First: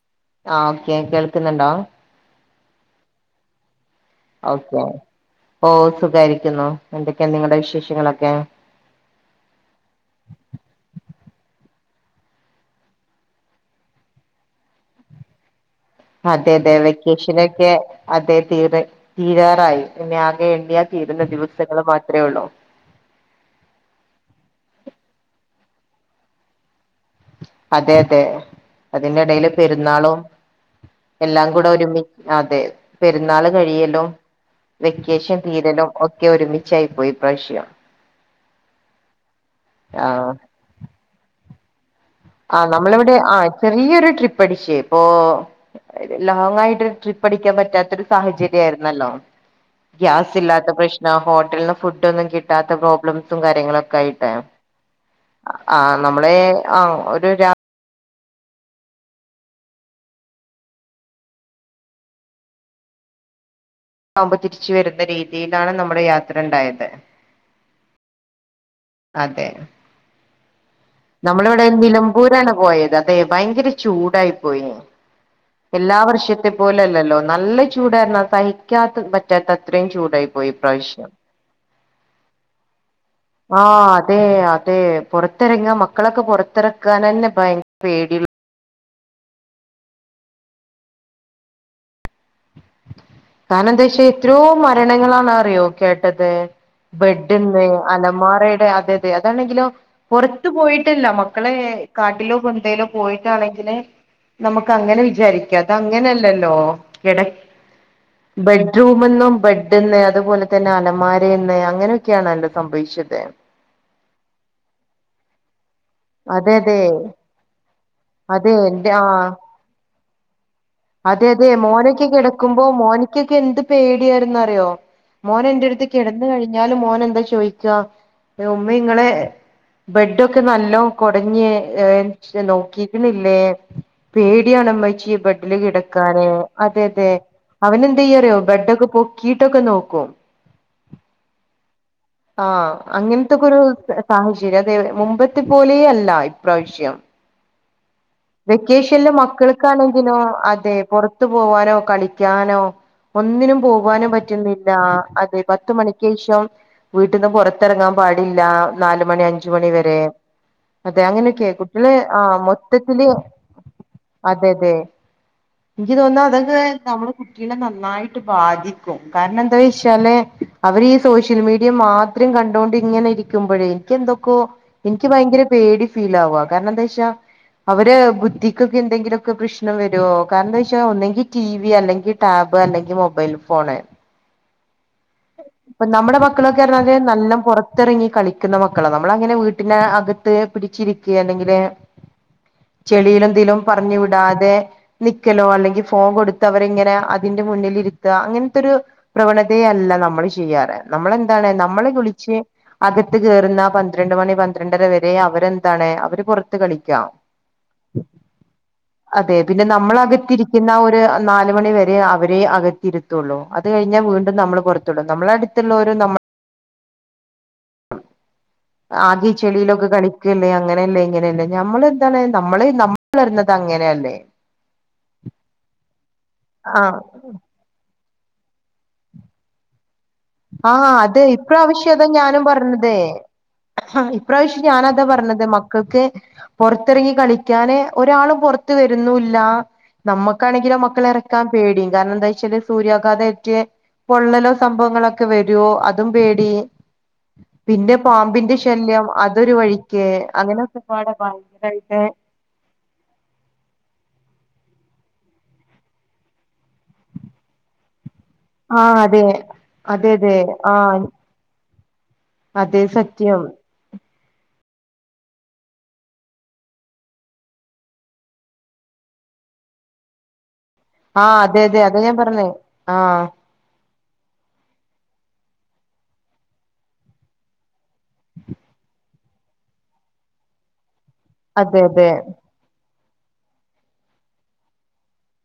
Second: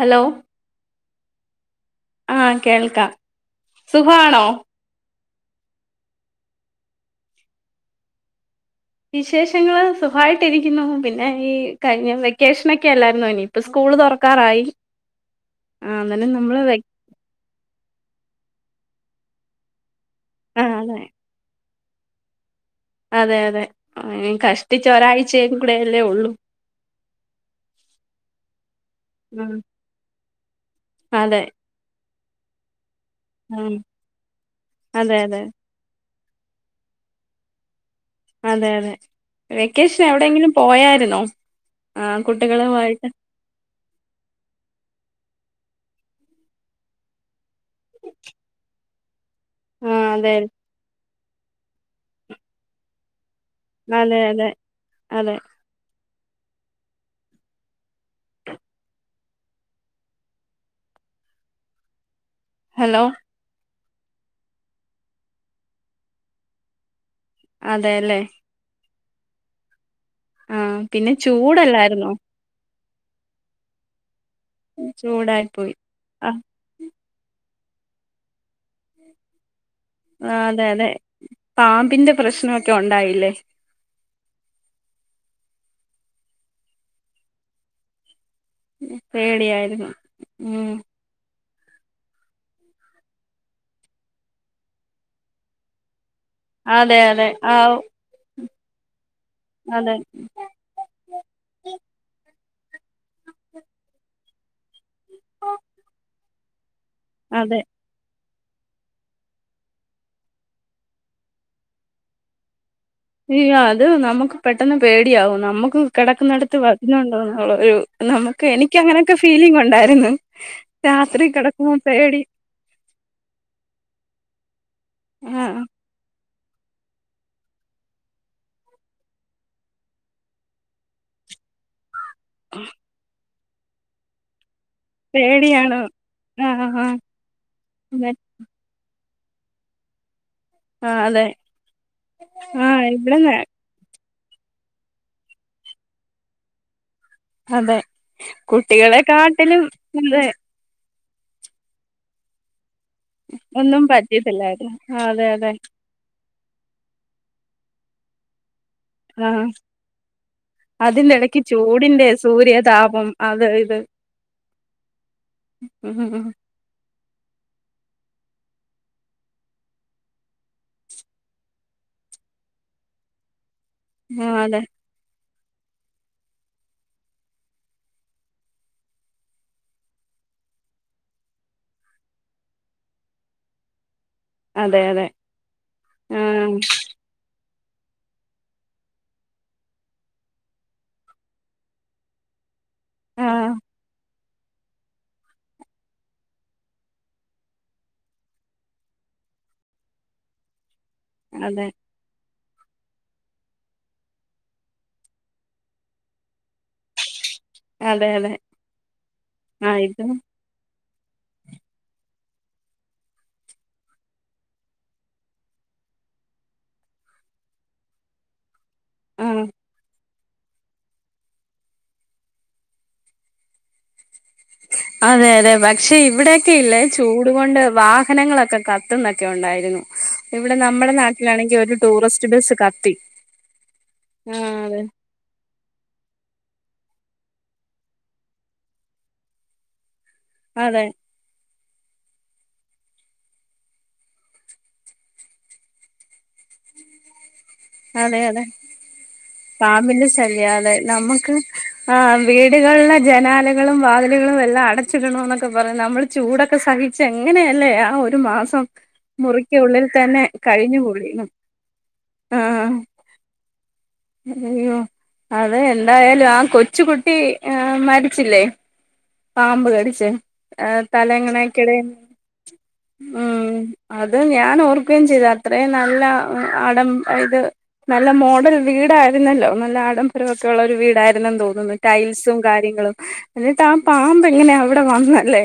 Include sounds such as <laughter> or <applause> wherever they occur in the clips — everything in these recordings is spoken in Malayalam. ഹലോ ആ ഓക്കെ കേൾക്കുന്നുണ്ടോ കേൾക്ക സുഖാണോ ഓക്കെ ഓ സുഖാരിക്കുന്നു എന്തൊക്കെ ണ്ട് നിങ്ങടെ വിശേഷങ്ങളൊക്കെ വിശേഷങ്ങള് സുഖമായിട്ട്ിരിക്കുന്നു പിന്നെ ഈ കഴിഞ്ഞ വെക്കേഷനൊക്കെ അല്ലായിരരുന്നുനി ഇപ്പ സ്കൂള് തുറക്കാറായി ആഹ് അന്നേരം അതെ നമ്മള് അതെ വെ വെക്കേഷനെക്കെ അതെ തീരെ തീരാറായി പിന്നെ ആകെ ആഹ് എണ്ണിയാ അതെ തീരുന്ന ദിവസം ങ്ങൾ മാത്രേ ഒള്ളോ അതെ അതെ കഷ്ടിച്ച് ഒരാഴ്ചയും കൂടെല്ലേ ഒള്ളൂ അതെ അതെ അതിന്റെടയല് ഉം പെരുന്നാളും അതെ എല്ലാം കൂടെ ഒരുമി അതെ പെരുന്നാൾ ഉം കഴിയലും അതെ വെക്കേഷൻ അതെ തീരലും ഒക്കെ ഒരുമിച്ചായി പോയി ഇപ്രാശ്യം അതെ അതെ വെക്കേഷൻ എവിടെയങ്കിലും പോയായിരുന്നോ ആഹ് ആ കുട്ടികളുമായിട്ട് നമ്മളിവിടെ ആ ചെറിയൊരു ട്രിപ്പ് അടിച്ചേ ഇപ്പൊ ലോങയിട്ട് ഒരു ട്രിപ്പ് അടിക്കാൻ പറ്റ പറ്റാത്ത ഒരു സാഹചര്യയിരുന്നു ന്നല്ലോ ആഹ് അതെ ഗ്യാസ് ഇല്ലാത്ത പ്രശ്ന ഹോട്ടലിന്ന് ഫുഡ് ഒന്നും കിട്ടാത്ത പ്രോബ്ലം കാര്യങ്ങളൊക്കെ അതെ ആയിട്ടെ അതെ അതെ അ നമ്മളേ ആ ത് രാ ഹലോ ആവ്മ്പ തിരിച്ച് വരുന്ന രീതിയിലാണ് നമ്മുടെ യാത്രണ്ടായത് അതേല്ലേ? അതെ ആ നമ്മളിവിടെ നിലമ്പൂരാണ് പോയത്. അതെ ഭയങ്കര ചൂടായി പോയിനെട ചൂടായി പോയി എല്ലാ ആഹ് വർഷത്തെ പോലല്ലല്ലോ നല്ല ചൂടാർന്നോ സഹിക്കാത്ത പറ്റാത്ത ത്രേം ചൂടായി പോയി അതെ അതെ ഇപ്രാവശ്യം. പാമ്പിന്റെ പ്രശ്നമൊക്കെ ഉണ്ടായില്ലേ ആ അതെ അതെ പുറത്തിറങ്ങാ മക്കളൊക്കെ പൊറത്തിറക്കാൻനന്നെ ഭയ പേടിയുള്ളൂ പേടിയായിരുന്നു ഉം കാർണം എന്താ വെച്ചാ എത്രയോ മരണങ്ങളാണറിയോ കേ ട്ടത് അതെ അതെ ആ ബെഡ്ന്ന് അലമാരേ തെ അതെ അതെ അതാണെങ്കിലോ അതെ പുറത്ത് പോയിട്ടല്ല മക്കളെ കാട്ടിലോ കൊ ഏലും പോയിട്ടാണെങ്കില് നമുക്ക് അങ്ങനെ വിചാരിക്കാ ഇതങ്ങനല്ലല്ലോ. എടെ അതെ ബെഡ്റൂമന്നും ബെഡ്ന്ന് അതുപോലെ തന്നെ അലമാരെന്ന് അങ്ങനൊക്കെയാണ് എന്തോ സംഭവി യാ അത് നമ്മക്ക് പെട്ടെന്ന് പേടിയാവും നമ്മക്ക് അതെ കിടക്കുന്നെടത്ത് അതെ വരുന്നുണ്ടോന്നുള്ള ഒരു നമുക്ക് അതെ എനിക്കങ്ങനെയൊക്കെ ഫീലിംഗ് ഒണ്ടാരുന്നു അതെയതെ മോനൊക്കെ കിടക്കുമ്പോ മോന്ക്കെക്കെ എന്ത് പേടിയായിരുന്നറിയോ ആ മോനെന്റടുത്ത് കിട ന്ന് കഴിഞ്ഞാലും മോനെന്താ ചോദിക്കാ ഉമ്മേ ഇങ്ങളെ ബെഡൊക്കെ നല്ലോം കൊടഞ്ഞ് ക്കെ നോക്കീക്ക്ണില്ലേ? പേ ടിയാണമ്മച്ചീ ബെ പേടിയാണ് കിടക്കാനെ, ആ അതെ ആ അതെ അവനെന്താ അതെ ചെയ്യറിയോ ബെഡൊക്കെ പൊ ക്കീട്ടൊക്കെ നോക്കും ആ അതെ ആ അങ്ങനത്തെക്കൊരു സാഹചര്യം, അതെ മുമ്പൽത്തെ പോലേ അല്ല ഇപ്രാവശ്യം. അതെ കുട്ടികളെ വെക്കേഷനില് കാട്ടിലും മക്കൾക്കാണെങ്കിലോ അതെ അതെ പുറത് പോവാനോ കളിക്കാനോ ഒന്നിനും ഒന്നും പോകാനും പറ്റുന്നില്ല പറ്റിയത്തില്ലായിരുന്നു ആ അതെ പത്ത മണക്ക് ശേഷം വീട്ടന്നും പൊറത്തിറങ്ങാൻ പാടില്ല നാല മണി ആഹ് അഞ്ച മണി വരെ അതെ അതിന്റെ ഇടയ്ക്ക് അങ്ങനെയൊക്കെയ കുട്ടികള ചൂടിന്റെ ആ മൊത്ത സൂര്യതാപം അത് ഇത് അതെ അതെ എനിക്ക് ഉം തോന്ന ഉം അതൊക്കെ നമ്മ കുട്ടികളെ നന്നായിട്ട് ബാധിക്കും കാരണം എന്താ വെച്ചാല് അവര് ഈ സോഷ്യൽ മീഡിയ മാത്രം കണ്ടോണ്ട് ഇങ്ങനെ ഇരിക്കുമ്പോഴേ എനിക്ക് ആ എന്തൊക്കോ അതെ എനിക്ക് ഭയങ്കര പേടി ഫീൽ ആവാ കാരണം എന്താ ച്ചാ അവര് ബുദ്ധിക്കൊക്കെ എന്തെങ്കിലുമൊക്കെ പ്രശ്നം വരുവോ കാരണം എന്താ വെച്ചാൽ ഒന്നെങ്കി ടി വി അല്ലെങ്കിൽ ടാബ് അല്ലെങ്കിൽ മൊബൈൽ ഫോണ് അതെ അതെ ഇപ്പൊ നമ്മുടെ മക്കളൊക്കെ ആഹ് പറഞ്ഞാല് നല്ല പുറത്ത് പുത്തിറങ്ങി കളിക്കുന്ന മക്കളോ നമ്മള അങ്ങനെ വീട്ടിന അകത്ത് പിടിച്ചിരിക്ക അല്ലെങ്കില് ചെളിയിലും ആഹ് ദിലവും പറഞ്ഞു വിടാതെ നിക്കലോ അല്ലെങ്കിൽ ഫോം കൊടുത്ത് അവർങ്ങനെ അതിന്റെ മുന്നിൽിരുത്തുക അങ്ങനത്തെൊ ഒരു പ്രവണതയയല്ല നമ്മള് ചെയ്യണ്ടത് നമ്മളെന്താണ് അതെ നമ്മളെ വിളിച്ച് അകത്ത് കയറുന്ന പന്ത്രണ്ട് മണി പന്ത്രണ്ടര വരെ അവരെന്താണ് അവര് പുറത്ത് കളിക്കാം അതെ അതെ അതെ പിന്നെ ആ ഇത് നമ്മളകത്തിരിക്കുന്ന ഒരു നാല മണി വരെ അവരെ അകത്തിയിരുത്തുള്ളൂ അത് കഴിഞ്ഞാൽ വീണ്ടും നമ്മൾ പുറത്തുള്ളൂ നമ്മള അടുത്തുള്ള ഒരു നമ്മ ആകെ ആഹ് ചെളിലൊക്ക കളിക്ക ല്ലേ അങ്ങനെയല്ലേ ഇങ്ങനെയല്ലേ നഞമ്മൾ എന്താണ് നമ്മളെ നമ്മൾ വരുന്നത് അങ്ങനെയല്ലേ അതെ അതെ ഭക്ഷി ഇവിടെയൊക്കെ ഇല്ലേ ആഹ് ചൂട് കൊൊണ്ട് വാ നങ്ങളൊക്കെ കത്തുന്നൊക്കെ ഉണ്ടായിരുന്നു ഇവിടെ ആഹ നമ്മുടെ അത നാട്ടിലാണെങ്കിൽ ഒരു ഇപ്രാവശ്യ അതാ ടൂറിസ്റ്റ് ഞാനും ബസ് കത്തി പറഞ്ഞത്േ ആ ഇപാവശ്യം അതെ ഞാനതാ പറഞ്ഞത് മക്കൾക്ക് പുൊറത്തിറങ്ങി കളിക്കാന് ഒരാളും പുറത്ത വരുന്നുല്ല നമ്മുക്കാണെങ്കിലും അതെ മക്കള ഇറക്കാൻ പേടിയും കാരണം എന്താ വെച്ചാല് സൂര്യാഘാതംഏെറ്റ് പൊള്ളലോ സംഭവങ്ങളൊക്കെ ഒക്കെ വരുവോ അതും പേടി പിന്നെ അതെ അതെ പാമ്പിന്റെ ശല്യം അതൊരു വഴിക്ക് പാമ്പിന്റെ ശല്യ അതെ അങ്ങനൊക്കെപാടെ നമുക്ക് ആ ഭയങ്കരായിട്ട് വീടുകളുള്ള ജനാലകളും വാതിലുകളും എല്ലാം അടച്ചിടണ എന്നൊക്കെ പറ നമ്മൾ ചൂടൊക്കെ സഹിച്ച് എങ്ങനെയല്ലേ ആ ഒരു മാസം ആഹ് അതെ മുറിക്ക ഉള്ളിൽ അതെ തന്നെ അതെ കഴിഞ്ഞു ആഹ് കുഴിയും അതെ സത്യം അയ്യോ അത എന്തായാലും ആ കൊച്ച കുുട്ടി മരിച്ചില്ലേ പാമ്പ് കടിച്ച് ആ തല ആഹ് അതെ എങ്ങണക്കിട അതെ അതാ ഞാൻ പറഞ്ഞേ ആഹ് ഉം അത് ഞാൻ ഓർക്കുകയും ചെയ്ത അത്രയും നല്ല അടം ഇത് നല്ല മോഡൽ ഉ <unintelligible> വീടായിരുന്നല്ലോ നല്ല ആഡംബരമൊക്കെ ഉള്ള ഒരു വീടായി ന്ന് തോന്നുന്നു അതെ അതെ ടൈൽസും കാര്യങ്ങളും എന്നിട്ട് ആ പാമ്പ് എങ്ങനെയാ അവിടെ വന്നല്ലേ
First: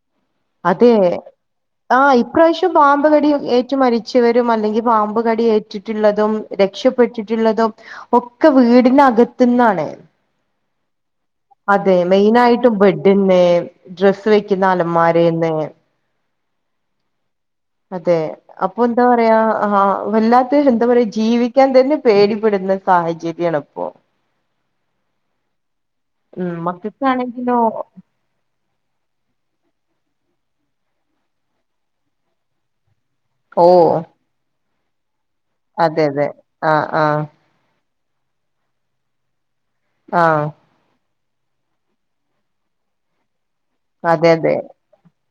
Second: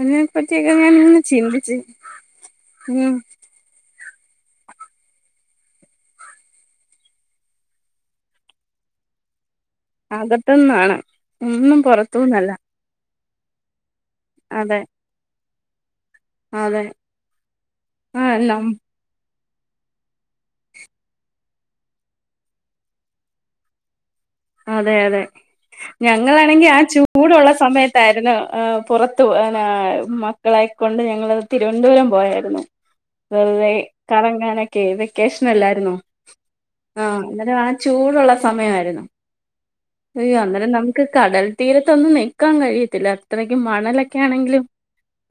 അതിനെ പറ്റിയൊക്കെ ഞാൻ അതെ ഇങ്ങനെ ചിന്തിച്ച് ആ ഇപ്രാവശ്യം ഉം പാമ്പ്കടി ഏറ്റു മരിച് ച്ചുവരും അല്ലെങ്കിപാമ്പ് കടി ഏറ്റിട്ടുള്ളതും രക്ഷപ്പെട്ടിട്ടുള്ളതും ഒക്കെ വീടിനക അകത്ത് നിന്നാണ് അതെ മെയിൻ ആയിട്ടും ബെഡ് ഡ്ഡിന്നെ ഡ്രസ്സ് വെക്കുന്ന അതെ അലമാരേന്ന് അതെ അതെ ആ നം അപ്പൊ എന്താ പറയാ ആ വല്ലാത്ത എന്താ പറയാ ജീവിക്കാൻ തന്നെ പേടിപ്പെടുന്ന സാഹചര്യാണ് ഇപ്പൊ അതെ അതെ ഉം ഞങ്ങളാണെങ്കി ആ ചൂടുള്ള മക്കൾക്കാണെങ്കിലോ സമയത്തായിരുന്നു ആ പുറത്തു പോ <unintelligible> ക്കളെക്കൊണ്ട് ഞങ്ങളത് തിരുവനന്തപുരം പോയായിരുന്നു ഓ വെറുതെ കറങ്ങാന ക്കെ വെ ക്കേഷനല്ലായിരുന്നോ അതെ അതെ ആഹ് ആ ആഹ് അന്നേരം ആ ചൂടുള്ള സമയമായിരുന്നു അയ്യോ ആഹ് അന്നേരം നമുക്ക് കടൽ തീരത്തൊന്നും നിക്കാൻ കഴിയത്തില്ല അത്രക്കും മണലൊക്കെ അതെ അതെ ആണെങ്കിലും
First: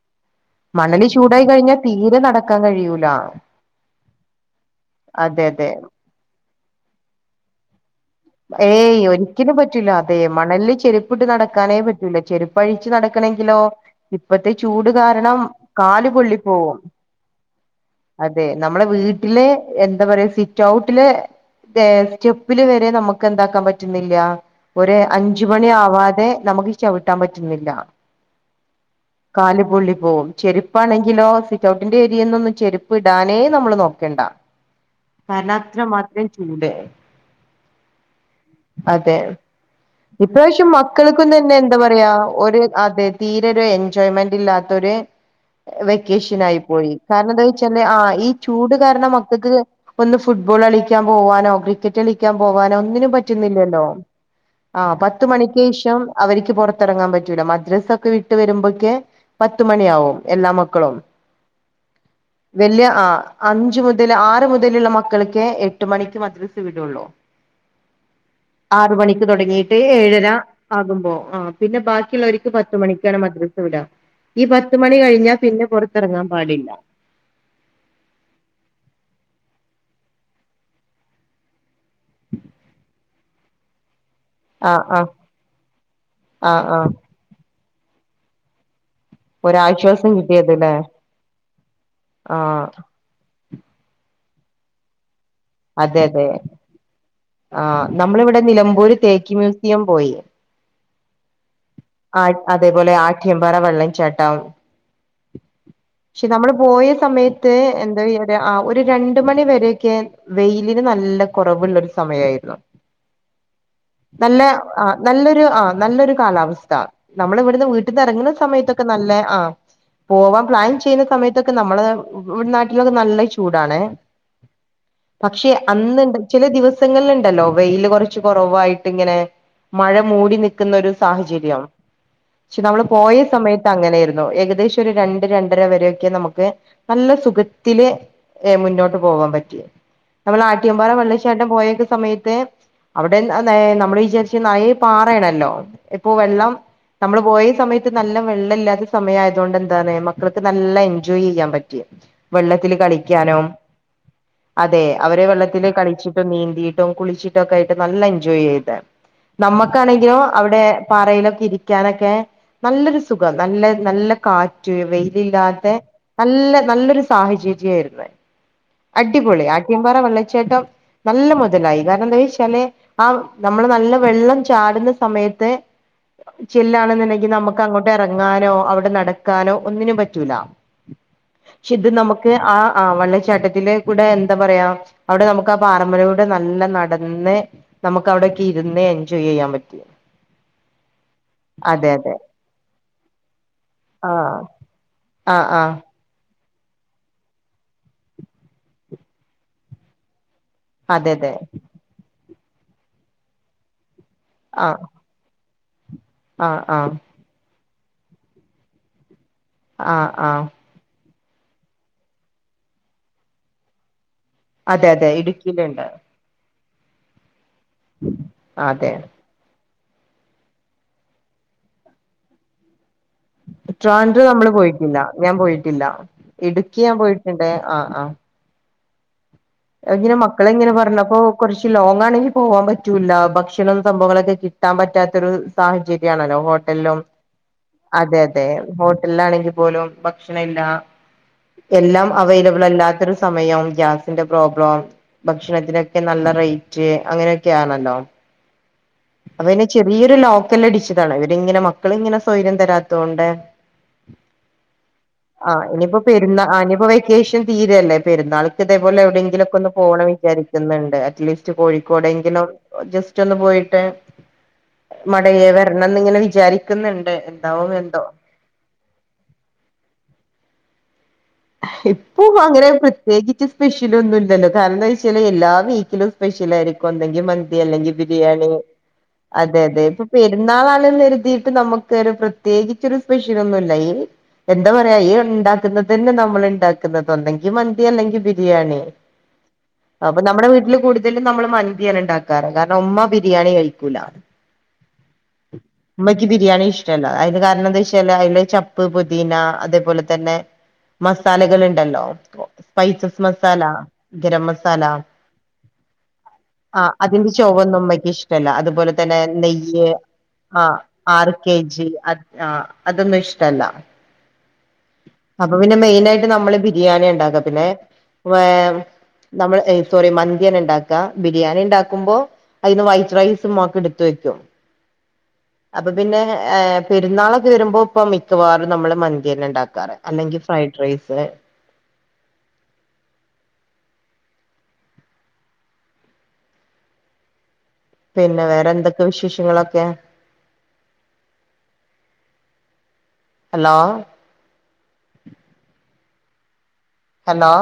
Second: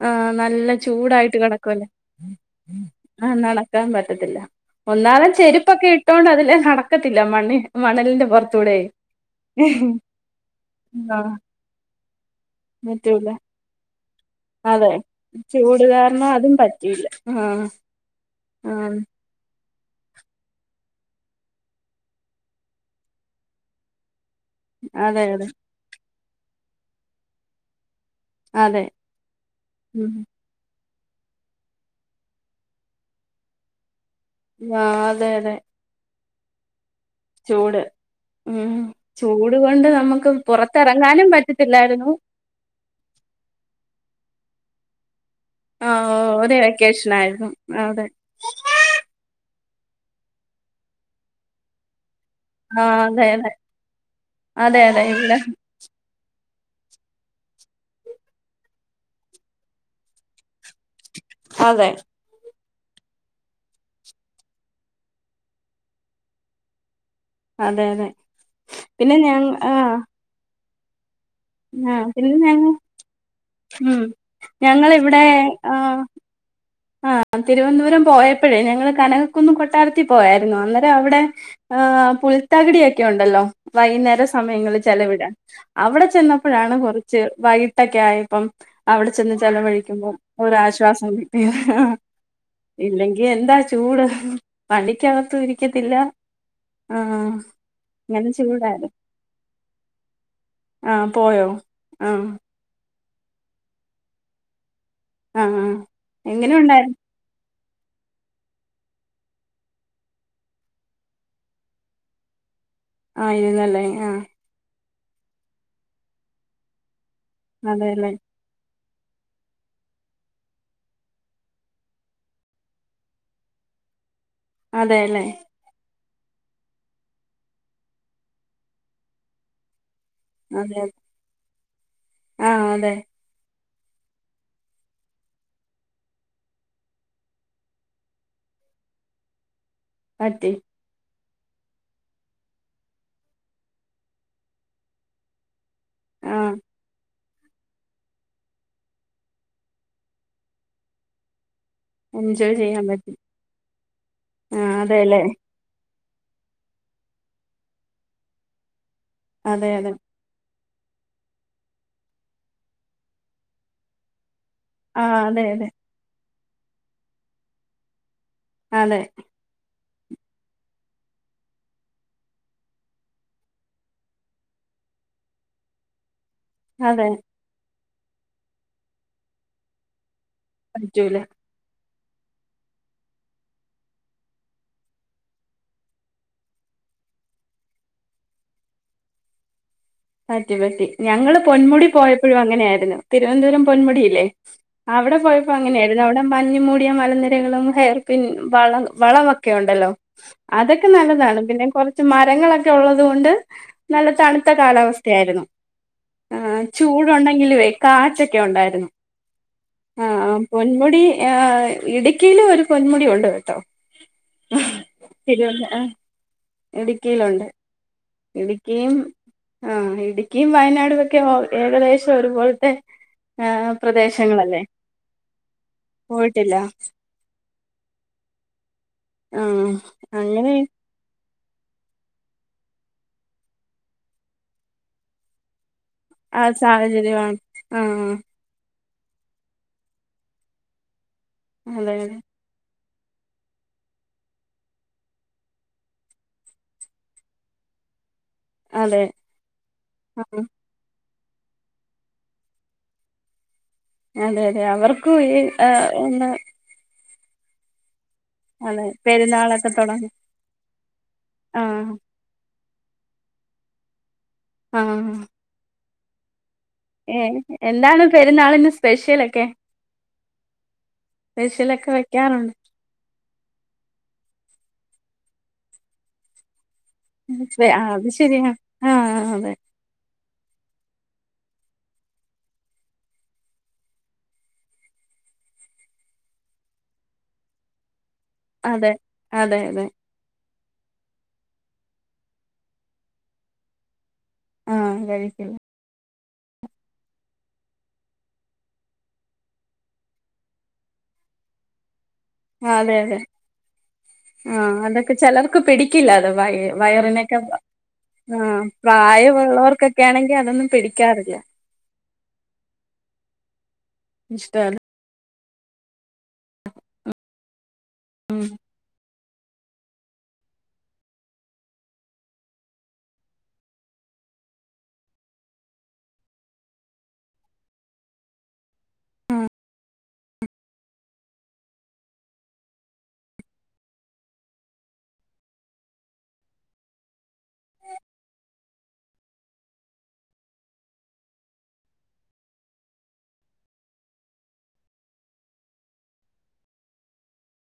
ആ നല്ല മണല് ചൂടായിട്ട് ചൂടായി കിടക്കു കഴിഞ്ഞാൽ അല്ലേ തീരെ നടക്കാൻ കഴിയൂല ആ നടക്കാൻ പറ്റത്തില്ല ഒന്നാലെ അതെ അതെ ചെരുപ്പൊക്കെ ഇട്ടോണ്ട് അതില് നടക്കത്തില്ല മണ്ണ് മണലിന്റെ പുറത്തൂടെ ഏയ് ഒരിക്കലും പറ്റൂല അതെ മണലില് ചെരുപ്പിട്ട് ആഹ് നടക്കാനേ പറ്റൂല ചെരുപ്പഴിച്ചു പറ്റൂല നടക്കണെങ്കിലോ ഇപ്പത്തെ ചൂട് അതെ കാരണം ചൂട് കാല് കാരണം പൊള്ളി അതും പോവും പറ്റിയില്ല ആഹ് അതെ നമ്മടെ ആഹ് വീട്ടിലെ എന്താ പറയാ സിറ്റ് ഔട്ടിലെ സ്റ്റെപ്പില് വരെ നമ്മക്ക് ക്ക് എന്താക്കാൻ പറ്റുന്നില്ല ഒര് അതെ അതെ അഞ്ച്മണി ആവാതെ നമുക്ക് ചവിട്ടാൻ പറ്റുന്നില്ല അതെ കാലു പൊള്ളി ഉം പോവും ചെരു ഇപ്പാണെങ്കിലോ സിറ്റ്ഔട്ടിന്റെ ഏരിയേ നൊന്നും ചെരുപ്പ് ഇടാനേ നമ്മള് നോ ക്കണ്ട ആഹ് അതെ കാരണം അതെ അത്രമാത്ര ത്രം ചൂട് ചൂട് ഉം അതെ ചൂട് കൊണ്ട് നമുക്ക് ഇപ്രാവശ്യം പുറത്തിറങ്ങാനും മക്കൾക്കൊന്ന് തന്നെ എന്താ പറ്റത്തില്ലായിരുന്നു പറയാ ഒരു അതെ തീരെ ഒരു എൻ എൻജോയ്മെന്റ് ഇല്ലാത്തൊര് ആ ഒരു വെക്കേഷനായി പോയി വെക്കേഷൻ ആയിരുന്നു കാരണെന്താച്ചാല് ആ അതെ ഈ ചൂട് കാരണം മക്കൾക്ക് ഒന്ന് ഫുട്ബോള് കളിക്കാൻ പോവാനോ ക്രിക്കറ്റ് കളി ക്കാൻ പോവാനോ ആ ഒന്നിനും അതെ അതെ പറ്റുന്നില്ലല്ലോ അതെ ആ അതെ ഇവിടെ പത്തുമണിക്കീഷം അവരിക്ക് പൊറ പുറത്തിറങ്ങാൻ പറ്റൂല മദ്രസ്സൊക്കെ വിട്ട് വരുമ്പോക്കെ പത്തു മണിയാവും എല്ലാ മക്കളും അതെ വല്യ ആ അഞ്ചു മുതല് ആറ് മുതലുള്ള മക്കൾക്കേഎട്ട് മണിക്ക് മദ്രസ്സ വിടുവൊള്ളു അതെ ആറ് പിന്നെ മണിക്ക് ഞ ആ തൊടങ്ങീട്ട് ഏഴര ആകുമ്പോ ആ പിന്നെ ആ പിന്നെ ബാക്കിയുള്ളോരിക്ക് ഞങ്ങ പത്തു മണിക്കാണ് മദ്രസ്സ വിട്വ ഉം ഈ പത്തുമണി ഞങ്ങളിവിടെ കഴിഞ്ഞാപിന്നെ പൊറത്തെറങ്ങാൻ പാടില്ല ആ തിരുവനന്തപുരം പോയപ്പൊഴേ ഞങ്ങള് കനകക്കുന്ന് കൊട്ടാരത്തിൽ പോയാരുന്നു അന്നേരം അവിടെ ആ പുൽത്തകിടിയൊക്കെ ഉണ്ടല്ലോ വൈകുന്നേരം ആ സമയങ്ങളിൽ ആ ചെലവിടാൻ അവിടെ ആ ചെന്നപ്പൊഴാണ് ആ കുറച്ച് വൈ ക്കെ ആയപ്പം അവിടെ ചെന്ന് ഒരാശ്വാസം ചെലവഴിക്കുമ്പോ കിട്ടിയത് ല്ലേ ഒരാശ്വാസം കി ആ ഇല്ലെങ്കി എന്താ ചൂട് വണ്ടിക്കത അതെ അതെ ആ അങ്ങനെ നമ്മളിവിടെ ചൂടായിരുന്നു നിലമ്പൂര് തേക്ക് മ്യൂസിയം പോയി ആഹ് പോയോ ആ ആഹ് അതേപോലെ ആ പഖ്യ പാറ വെള്ളച്ചാട്ടം ആഹ് ആഹ് പക്ഷെ നമ്മള് എങ്ങനെ പോയ ഉണ്ടായിരുന്നു സമയ എന്താ എവിടെആ ഒരു രണ്ടുമണി വരെയൊക്കെ വെയിലിന് നല്ല കൊറവുള്ളൊരു സമയായിരുന്നു ആയിരുന്നല്ലേ ആ നല്ല ആ നല്ലൊരു ആ നല്ലൊരു കാലാവസ്ഥ നമ്മളിവിടുന്ന് വീട്ടീന്ന് അതെല്ലേ എറങ്ങുന്ന സമയത്തൊക് നല്ല ആ പോവാൻ പ്ലാൻ ചെയ്യുന്ന സമയത്തൊക്കെ നമ്മള ഇവിടെ നാട്ടിലൊക്കെ നല്ല ചൂടാണ് അതെല്ലേ പക്ഷെ അന്ന്ണ്ട് ചില ദിവസങ്ങളില്ണ്ടല്ലോ വെയില് കുറച്ച് കുറവായിട്ട് ഇങ്ങനെ മഴ മൂടി നൽക്കുന്നൊ അതെ ഒരു സാഹചര്യം പക്ഷെ ആഹ് നമ്മള് അതെ പോയ സമയത്ത് അങ്ങനെയായിരുന്നു ഏകദേശം ഒരു രണ്ട് രണ്ടര വരൊക്കെ നമുക്ക് നല്ല സുഖത്തില് ഏഹ് മുന്നോട്ട് പോവാൻ പറ്റി നമ്മളെ പറ്റി ആട്ടിയംപാറ വെള്ള ഇഷ്ട് ട്ടൻ പോയക് സമയത്ത് അവിടെ നെ നമ്മൾ വിചാരിച്ചെ നറയെ പാറയാണല്ലോ ഇപ്പൊ വെള്ളം ആഹ് നമ്മള് പോയ സമയത്ത് നല്ല വെള്ള ഇല്ലാത്ത സമയ ആയതുകൊണ്ട് എന്താണ് മക്കൾക്ക് നല്ല എൻജോയ് ചെയ്യാൻ പറ്റും റ്റിയ എൻജോയ് വെള്ളത്തില് ചെയ്യാൻ പറ്റി കളിക്കാനും ആഹ് അതെ അതെല്ലേ അവരെ വെള്ളത്തില് കളിച്ചു നീന്തിയിട്ടും കുളിച്ചിട്ടൊ ഒക്ക ആയിട്ട് നല്ല എൻജോയ് ചെയ്തെ അതെ അതെ നമ്മക്കാണെങ്കിലും അവിടെ പാറയിലൊക്കെ ഇരിക്കാനൊക്കെ നല്ലൊരു സുഖം നല്ല നല്ല കാ റ്റുവെ ആഹ് അതെ വെയിലില്ലാത്ത അതെ നല്ല നല്ലൊരു സാഹചര്യ ആരുന്ന അതെ ആട്ട്യൻപാറ വെള്ളച്ചാട്ടം നല്ല മുതലായി കാരണം എന്താ ചോയിച്ചാല് ആ നമ്മള് നല്ല വെള്ളം ചാടുന്ന സമയത്ത് അതെ ചെല്ലാണെന്നുണ്ടെങ്കി നമുക്ക് അങ്ങോട്ട് അവിടെ ഇറങ്ങാനോ അവിടെ നടക്കാനോ ഒന്നിനും പറ്റൂല പടിച്ചൂല്ലേ പക്ഷെ ഇത് നമുക്ക് ആ ആ വെള്ളച്ചാട്ടത്തില് ഇവിടെ എന്താ പറയാ അവിടെ നമുക്ക് ആ പാറെമ്മിലൂടെ നല്ല നടന്ന് നമുക്ക് അവിടൊക്കെ ഇരുന്ന് എൻജോയ് ചെയ്യാൻ പറ്റി പറ്റി പറ്റി ഞങ്ങള് പൊന്മുടി അതെ അതെ പോയപ്പോഴും അങ്ങനെയായിരുന്നു തിരുവനന്തപുരം പൊന്മുടിയില്ലേ ആഹ് അവിടെ ആഹ് പോയപ്പോ ആഹ് അങ്ങനൊയിരുന്നു അവിടെ മ് മഞ്ഞ മൂടിയ മലനിരകളും ഹെയർ പിൻ വള വളവൊക്കെ ഉണ്ടല്ലോ അതൊക്കെ അതെ അതെ നല്ലതാണ് പിന്നെ കുറച്ച് മാ രങ്ങളൊക്കെ ഉള്ളത് കൊണ്ട് നല്ല തണുത്ത ആഹ് കാലാവസ്ഥ അയിരുന്നു ആ ആഹ് ആഹ് ചൂടുണ്ടെങ്കിലും വെക്ക കാറ്റൊക്കെ ഉണ്ടായിരുന്നു ആഹ് ആഹ് പൊന്മുടി ഇടുക്കിയിലും ഒരു പൊന്മുടി ഉണ്ട് കേട്ടോ അതെ അതെ തിരുവല്ല ഇടുക്കിയിലുണ്ട് ഇടുക്കിയിലുണ്ട് അതെ ഇടുക്കിയും ആ ഇടുക്കിയും വയനാടുംക്കെ ഏകദേശം ഒരുപോലത്തെ ഉട്രാഡ നമ്മള് പ്രദേശങ്ങളല്ലേ പോയിട്ടില്ല ഞാൻ പോയിട്ടില്ല പോയിട്ടില്ല ഇടുക്കി ഞാൻ പോയിട്ടുണ്ട് ആ ആ ആ ഇങ്ങനെ മക്കള അങ്ങനെ എങ്ങനെ പറഞ്ഞപ്പോ കുറച്ച്ു ലോങ്ങ ആണെങ്കിൽ പോവാൻ പറ്റൂല്ല ഭക്ഷണം സംഭവങ്ങളൊക്കെ കിട്ടാൻ പറ്റാത്തൊരു സാഹചര്യ ണല്ലോ ആ ഹോട്ടലില സാഹചര്യമാണ് ആ അതെ അതെ എല്ലാണെങ്കി പോലും ഭക്ഷണ ഇല്ല അതെ എല്ലാം അതെ അവൈലബിൾ അല്ലാത്ത സമയം ഗ്യാസിന്റെ പ്രോബ്ലം ഭക്ഷണത്തിനൊക്കെ നല്ല റേറ്റ് അങ്ങനെയൊക്കെയാണല്ലോ അതെ അപ്പ പി ചെറിയൊരു ആ ലോക്കല് അടിച്ചു ഇവരിങ്ങനെ മക്കള ഇങ്ങനെ സൗര്യം തരാത്ത കൊണ്ട് അതെ അതെ അവർക്കും ഈ എന്ന് ദേഷ്യം തീരല്ലേ പെരുന്നാൾക്ക് ഇതേപോലെ എവിടെയെങ്കിലൊക്കെ ഒന്ന് പെരുന്നാളൊക്കെ തുടങ്ങ പോകണം വിചാരിക്കുന്നുണ്ട് അറ്റ്ലീസ്റ്റ് ആഹ് കോഴിക്കോടെങ്കിലും ജസ്റ്റ് ഒന്ന് പോയിട്ട് അ മടയെവ ങ്ങനെ വിചാരിക്കും ഏർ എന്താണ് പെരുന്നാളിന് സ്പെഷ്യൽൊക്കെ ഇപ്പൊ അര പ്രത്യേകിച്ച് സ്പെഷ്യൽ ഒന്നുംല്ലല്ലോ കാരണം എന്താ വെച്ചാ എല്ലാ വീക്കിലും സ്പെഷ്യലായിരിക്കും െ മന്തി അല്ലെ ആഹ് അത് ബിയാണി ശരിയാ ആഹ് അതെ അതെ പെരുന്നാള നമ പ്രത്യേകിച്ച ഒരു സ്പെഷ്യൽ ഒന്നുമല്ല എന്താ പറയാ ഈ ഉണ്ടാക്കുന്നത് തന്നെ നമ്മൾ ഉണ്ടാക്കുന്നത്ണ്ടെങ്കിൽ മന്ി അല്ലെങ്കിൽ ബിരിയാണി അതെ അതെ അതെ അപ്പൊ നമ്മുടെ വീട്ടിൽ കൂടുതലും നമ്മ മ ബിരിയാണി ഉണ്ടാക്കാറ കാരണം ഉമ്മ ബിരിയാണി കഴിക്കൂലാണ് ആഹ കഴിക്കില്ല എക്ക് ബിരിയാണി ഇഷ്ടല്ല അതിന് കാരണം എന്താ വെച്ചാല് അതില് ചപ്പ് പുദീന അതേപോലെ തന്നെ മസാലകൾ ഉണ്ടല്ലോ അതെ അതെ സ്പൈസസ് മസാല ഗരം ആഹ് മസാല അതൊക്കെ ചിലർക്ക് പിടിക്കില്ല അത് വയ ആ അതിന്റെ വയറിനൊക്കെ ചവൊന്നും അമ്മയ്ക്ക് ഇഷ്ടമല്ല ആഹ് അതുപോലെ തന്നെ നെയ്യ് പ്രായമുള്ളവർക്കൊക്കെ ആണെങ്കി അതൊന്നും ആഹ ആർ പിടിക്കാറില്ല കെ ജി അ ആഹ അതൊന്നും ഇഷ്ടല്ല ഇഷ്ടല്ല അപ്പൊ പിന്നെ മെയിന ആയിട്ട് നമ്മള് ബിരിയാണി ഉണ്ടാക്ക പിന്നെ വേ നമ്മൾ സോറി മന്തിയേന ഉണ്ടാക്കാ ബിരിയാണി ഉണ്ടാക്കുമ്പോ അതിന് വൈറ്റ് റൈസും ഒക്കെ എടുത്ത വെക്കും അപ്പൊ പിന്നെ പെരുന്നാളൊക്കെ വരുമ്പോ ഇപ്പ മിക്കവാറും നമ്മള് മന്തിയന ഉണ്ടാക്കാറ് അല്ലെങ്കിൽ ഫ്രൈഡ് റൈസ് പിന്നെ വേറെ എന്തൊക്കെ വിശേഷങ്ങളൊക്കെ ഹലോ ഹലോ